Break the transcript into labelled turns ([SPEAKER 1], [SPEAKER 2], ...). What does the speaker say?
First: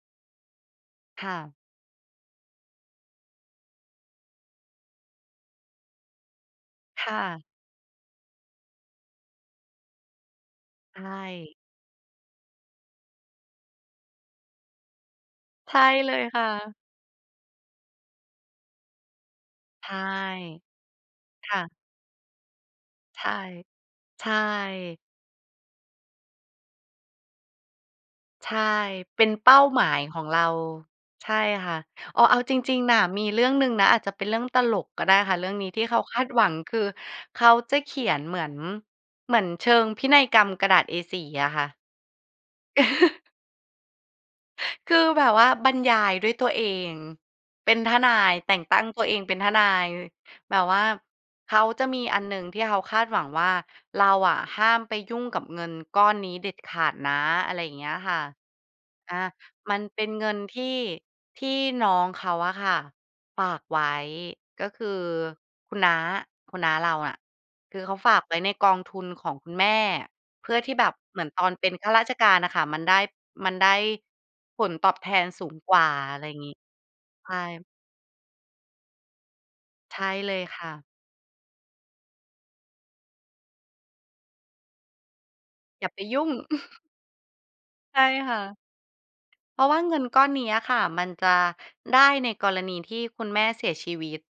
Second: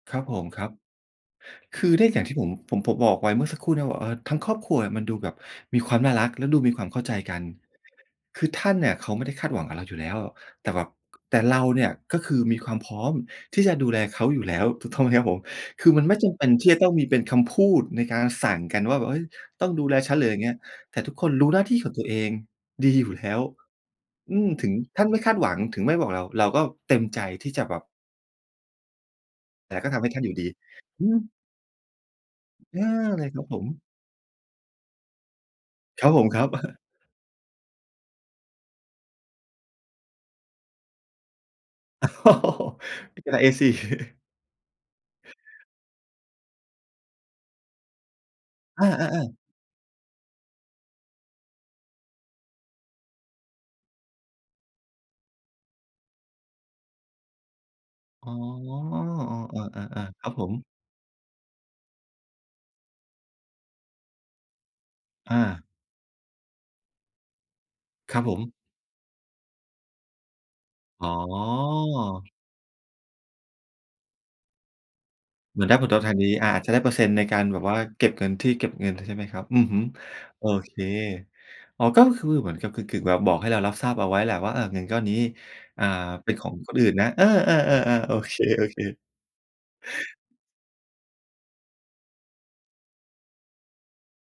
[SPEAKER 1] ครับผมครับ
[SPEAKER 2] ค่ะ
[SPEAKER 1] คือได้อย่างที่ผม ผม ผมบอกไว้เมื่อสักครู่เนี่ยบอก เออ ทั้งครอบครัวมันดูแบบมีความน่ารัก และดูมีความเข้
[SPEAKER 2] ค
[SPEAKER 1] าใจ
[SPEAKER 2] ่
[SPEAKER 1] กั
[SPEAKER 2] ะ
[SPEAKER 1] น คือท่านเนี่ย เขาไม่ได้คาดหวังกับเราอยู่แล้ว แต่แบบ
[SPEAKER 2] ใช
[SPEAKER 1] แต่
[SPEAKER 2] ่
[SPEAKER 1] เราเนี่ย ก็คือมีความพร้อมที่จะดูแลเขาอยู่แล้ว ถูกต้องไหมครับผม?
[SPEAKER 2] ใช่
[SPEAKER 1] คือมัน
[SPEAKER 2] เล
[SPEAKER 1] ไม่
[SPEAKER 2] ย
[SPEAKER 1] จ
[SPEAKER 2] ค
[SPEAKER 1] ำเป
[SPEAKER 2] ่
[SPEAKER 1] ็นที่
[SPEAKER 2] ะ
[SPEAKER 1] จะต้องมีเป็นคำพูดในการสั่งกันว่า "เอ๊ย! ต้องด
[SPEAKER 2] ใช
[SPEAKER 1] ู
[SPEAKER 2] ่
[SPEAKER 1] แลฉัน" หรืออะไรอย่างเงี้ย แต่ทุกคนร
[SPEAKER 2] ค
[SPEAKER 1] ู้ห
[SPEAKER 2] ่
[SPEAKER 1] น้า
[SPEAKER 2] ะ
[SPEAKER 1] ที่ของตัวเองดีอยู่
[SPEAKER 2] ใช
[SPEAKER 1] แล
[SPEAKER 2] ่
[SPEAKER 1] ้ว
[SPEAKER 2] ใช
[SPEAKER 1] อืม ถึง
[SPEAKER 2] ่
[SPEAKER 1] ท่านไม่คาดหวัง ถึงไม่บอกเรา เราก็เต็มใจที่จะแบบ
[SPEAKER 2] ใช่ เป็นเป้า
[SPEAKER 1] แต
[SPEAKER 2] ห
[SPEAKER 1] ่
[SPEAKER 2] มา
[SPEAKER 1] ก็ท
[SPEAKER 2] ย
[SPEAKER 1] ำให้
[SPEAKER 2] ข
[SPEAKER 1] ท
[SPEAKER 2] อ
[SPEAKER 1] ่าน
[SPEAKER 2] ง
[SPEAKER 1] อยู
[SPEAKER 2] เ
[SPEAKER 1] ่
[SPEAKER 2] รา
[SPEAKER 1] ดี อื
[SPEAKER 2] ใช
[SPEAKER 1] ม
[SPEAKER 2] ่ค่ะ อ๋อ เอาจริ
[SPEAKER 1] อ
[SPEAKER 2] ง
[SPEAKER 1] า
[SPEAKER 2] ๆ น่ะ ม
[SPEAKER 1] เ
[SPEAKER 2] ี
[SPEAKER 1] ลยค
[SPEAKER 2] เร
[SPEAKER 1] ร
[SPEAKER 2] ื
[SPEAKER 1] ั
[SPEAKER 2] ่
[SPEAKER 1] บ
[SPEAKER 2] อง
[SPEAKER 1] ผ
[SPEAKER 2] หนึ
[SPEAKER 1] ม
[SPEAKER 2] ่งนะ อาจจะเป็นเรื่องตลกก็ได้ค่ะ เรื่องนี้ที่เขา
[SPEAKER 1] ครับ
[SPEAKER 2] ค
[SPEAKER 1] ผ
[SPEAKER 2] าด
[SPEAKER 1] มค
[SPEAKER 2] หว
[SPEAKER 1] รั
[SPEAKER 2] ั
[SPEAKER 1] บ
[SPEAKER 2] งคือ เขาจะเขียนเหมือน เหมือนเชิงพินัยกรรมกระดาษ A4 อะค่ะ
[SPEAKER 1] กระดาษ A4
[SPEAKER 2] คือแบบว่าบรรยายด้วยตัวเอง เป็นทนาย แต่งตั้
[SPEAKER 1] อ
[SPEAKER 2] งตัวเอง
[SPEAKER 1] า
[SPEAKER 2] เป
[SPEAKER 1] ๆ ๆ
[SPEAKER 2] ็นทนาย แบบว่าเขาจะมีอันหนึ่งที่เขาคาดหวังว่า เราอะห้ามไปยุ่งกับเงินก้อนนี้เด็ดขาดนะ อะไรอย่างเงี้ยค่ะ
[SPEAKER 1] อ๋อ
[SPEAKER 2] อา มั
[SPEAKER 1] อ
[SPEAKER 2] นเป็
[SPEAKER 1] า
[SPEAKER 2] น
[SPEAKER 1] ๆ ๆ ค
[SPEAKER 2] เง
[SPEAKER 1] รั
[SPEAKER 2] ิ
[SPEAKER 1] บ
[SPEAKER 2] น
[SPEAKER 1] ผม
[SPEAKER 2] ที่ ที่น้องเขาอะค่ะฝากไว้ ก็คือ
[SPEAKER 1] อา
[SPEAKER 2] คุณน้า คุณน้าเราอะ คือเขาฝ
[SPEAKER 1] ค
[SPEAKER 2] า
[SPEAKER 1] รั
[SPEAKER 2] ก
[SPEAKER 1] บ
[SPEAKER 2] ไ
[SPEAKER 1] ผ
[SPEAKER 2] ว้ใน
[SPEAKER 1] ม
[SPEAKER 2] กองทุนของคุณแม่ เพื่อที่แบบ
[SPEAKER 1] อ๋อ
[SPEAKER 2] เหมือนตอนเป็นข้าราชการน่ะค่ะ มันได้ มันได้ผลตอบแทนสูง
[SPEAKER 1] เหมือน
[SPEAKER 2] ก
[SPEAKER 1] ได้
[SPEAKER 2] ว่
[SPEAKER 1] ผ
[SPEAKER 2] า
[SPEAKER 1] ลตอบแท
[SPEAKER 2] อ
[SPEAKER 1] น
[SPEAKER 2] ะไร
[SPEAKER 1] ดี
[SPEAKER 2] อย่าง
[SPEAKER 1] อ่
[SPEAKER 2] ง
[SPEAKER 1] า
[SPEAKER 2] ี้
[SPEAKER 1] อาจจะได้เปอร์เซ็นต์ใน
[SPEAKER 2] ใช
[SPEAKER 1] ก
[SPEAKER 2] ่
[SPEAKER 1] ารแบบว่าเก็บเงินที่ เก็บเงิน ใช่ไหมครับ อือฮึ
[SPEAKER 2] ใช่เล
[SPEAKER 1] โ
[SPEAKER 2] ย
[SPEAKER 1] อ
[SPEAKER 2] ค่
[SPEAKER 1] เค
[SPEAKER 2] ะ
[SPEAKER 1] อ๋อ ก็คือเหมือนกับกึ่ง ๆ แบบบอกให้เรารับทราบเอาไว้แหละว่า อะ เงินก้อนนี้ อ่
[SPEAKER 2] อย
[SPEAKER 1] า
[SPEAKER 2] ่าไปยุ่
[SPEAKER 1] เป
[SPEAKER 2] ง
[SPEAKER 1] ็นของคนอื่นนะ เออ
[SPEAKER 2] ใช
[SPEAKER 1] ๆ
[SPEAKER 2] ่
[SPEAKER 1] ๆ ๆ โอ
[SPEAKER 2] ค
[SPEAKER 1] เค
[SPEAKER 2] ่ะ
[SPEAKER 1] ๆ
[SPEAKER 2] เพราะว่าเงินก้อนเนี้ยอะค่ะ มันจะได้ในกรณีที่คุณแม่เสียชีวิต